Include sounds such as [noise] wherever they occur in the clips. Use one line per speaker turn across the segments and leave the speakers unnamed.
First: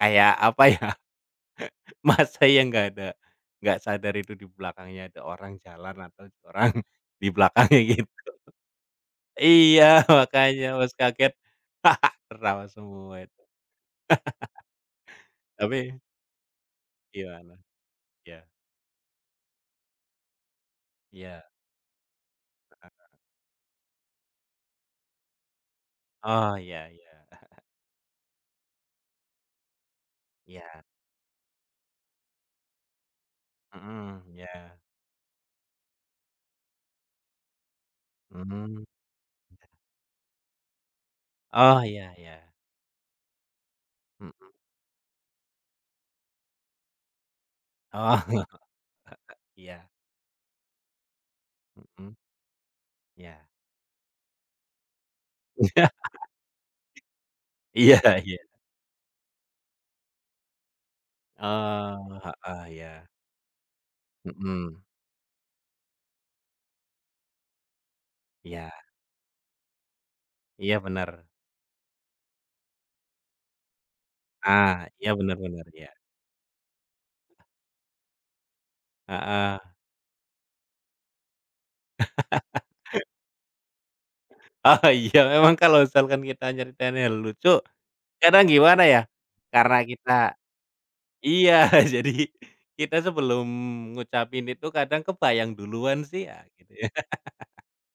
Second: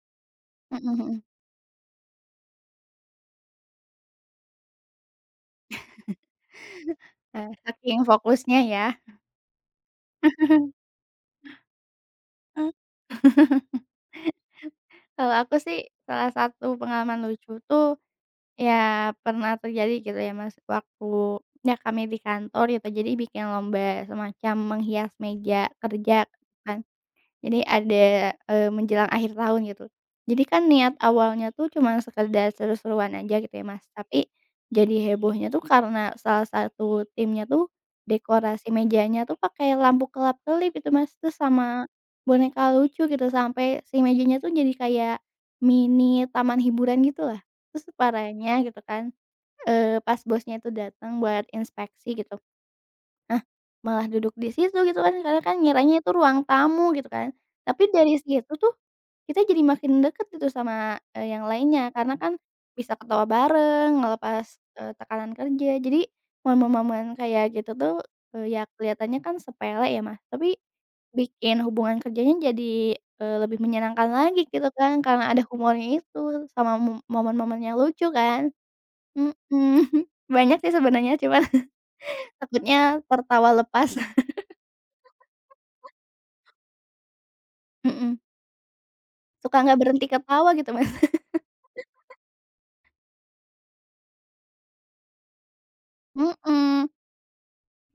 Kayak apa ya,
Mhm mhm.
[laughs] Masa ya enggak ada, enggak sadar itu di belakangnya ada orang jalan
[chuckles]
atau orang di
Eee,
belakangnya,
saking
gitu.
fokusnya ya.
Iya, makanya
[chuckles]
Mas kaget, [laughs]
E
tertawa semua itu.
[chuckles] Kalau
[laughs]
aku sih,
Tapi
salah satu pengalaman lucu
Gimana?
tuh,
Iya.
ya pernah terjadi gitu ya Mas,
Iya.
waktunya kami di kantor gitu, jadi
Heeh.
bikin lomba semacam menghias meja kerja
Oh,
kan,
iya iya.
jadi
[chuckles]
ada, eee, menjelang akhir tahun gitu. Jadi kan
Iya.
niat awalnya tuh cuman sekedar seru-seruan aja gitu ya Mas,
Mhm,
tapi
iya.
jadi hebohnya tuh karena salah satu timnya tuh, dekorasi
Mhm.
mejanya tuh pakai lampu kelap-kelip itu Mas, terus
Oh,
sama
iya iya.
boneka lucu, gitu. Sampai si mejanya tuh
Mhm.
jadi kayak mini taman hiburan gitu lah, terus
Oh.
parahnya gitu kan,
[chuckles] Iya.
eee, pas bosnya itu datang buat
Mhm.
inspeksi gitu. Nah,
Iya.
malah duduk di situ gitu kan karena kan ngiranya
[laughs]
tuh ruang tamu gitu kan. Tapi
Iya
dari
iya.
situ tuh kita jadi makin deket gitu sama, eee, yang lainnya, karena
Oh,
kan
heeh,
bisa
iya.
ketawa bareng, ngelepas,
Mhm.
eee, tekanan kerja. Jadi momen-momen kayak gitu tuh, eee, ya
Iya.
kelihatannya kan sepele ya Mas, tapi
Iya, bener.
bikin hubungan kerjanya jadi, eee, lebih menyenangkan lagi gitu
Ah,
kan,
iya
karena
bener
ada
bener, iya.
humornya itu sama mo momen-momen yang lucu kan mhm.
Heeh.
[chuckles] Banyak sih sebenarnya, cuma takutnya
[laughs]
tertawa lepas.
Oh, iya. Memang kalau misalkan kita
[laughs]
nyeritainnya lucu,
Mhm.
kadang gimana ya,
Suka
karena
nggak berhenti
kita
ketawa gitu, Mas.
iya, jadi
[laughs]
kita sebelum ngucapin itu kadang kebayang duluan sih ya gitu ya.
Mhm.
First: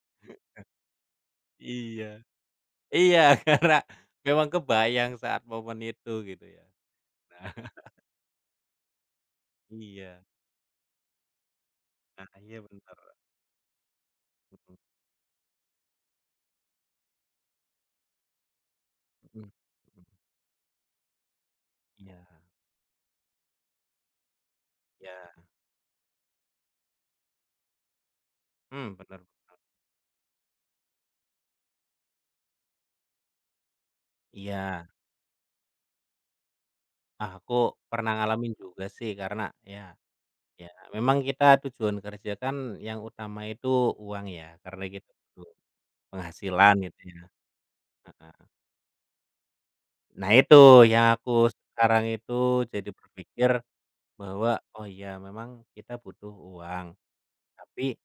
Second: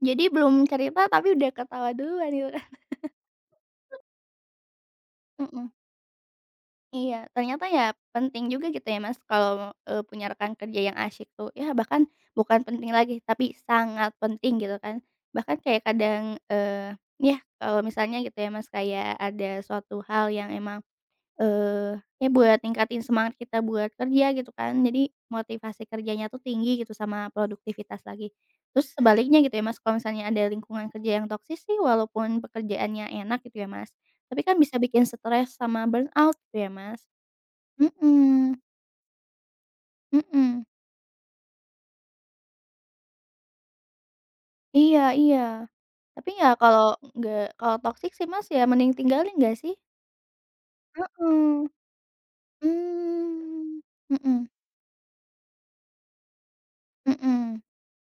Jadi belum cerita tapi udah
[unintelligible]
ketawa
Iya.
duluan gitu.
Iya, karena
[chuckles]
memang kebayang saat
Mhm.
momen itu, gitu ya.
Iya.
Ah
Ternyata
[chuckles]
ya penting juga gitu ya Mas kalau, eee,
Iya.
punya rekan kerja yang asyik tuh. Ya bahkan
Nah, iya
bukan penting
benar.
lagi tapi sangat penting gitu
Mhm.
kan. Bahkan kayak kadang, eee, yah kalau misalnya gitu ya Mas kayak
Mhm.
ada suatu
Mhm.
hal yang emang, eee,
Iya.
ya buat ningkatin semangat kita buat kerja gitu kan. Jadi
Iya.
motivasi kerjanya tuh tinggi gitu sama produktivitas lagi. Terus
Hmm, bener
sebaliknya gitu
bener.
ya Mas, kalau misalnya ada lingkungan kerja yang toxic sih walaupun pekerjaannya enak gitu ya Mas, tapi kan bisa
Iya.
bikin stress sama burn out gitu ya, Mas.
Ah, aku pernah ngalamin
Mhm.
juga sih karena ya,
Mhm.
ya memang kita tujuan kerja kan yang utama itu uang ya, karena
Iya
kita
iya.
butuh
Tapi ya
penghasilan
kalau
gitu
e
ya.
enggak, kalau toxic sih
Heeh.
Mas, ya mending tinggalin nggak sih?
Nah itu yang aku
Heeh.
sekarang itu jadi berpikir
Mmm, mhm.
bahwa, "Oh iya memang kita butuh uang,
Mhm.
tapi"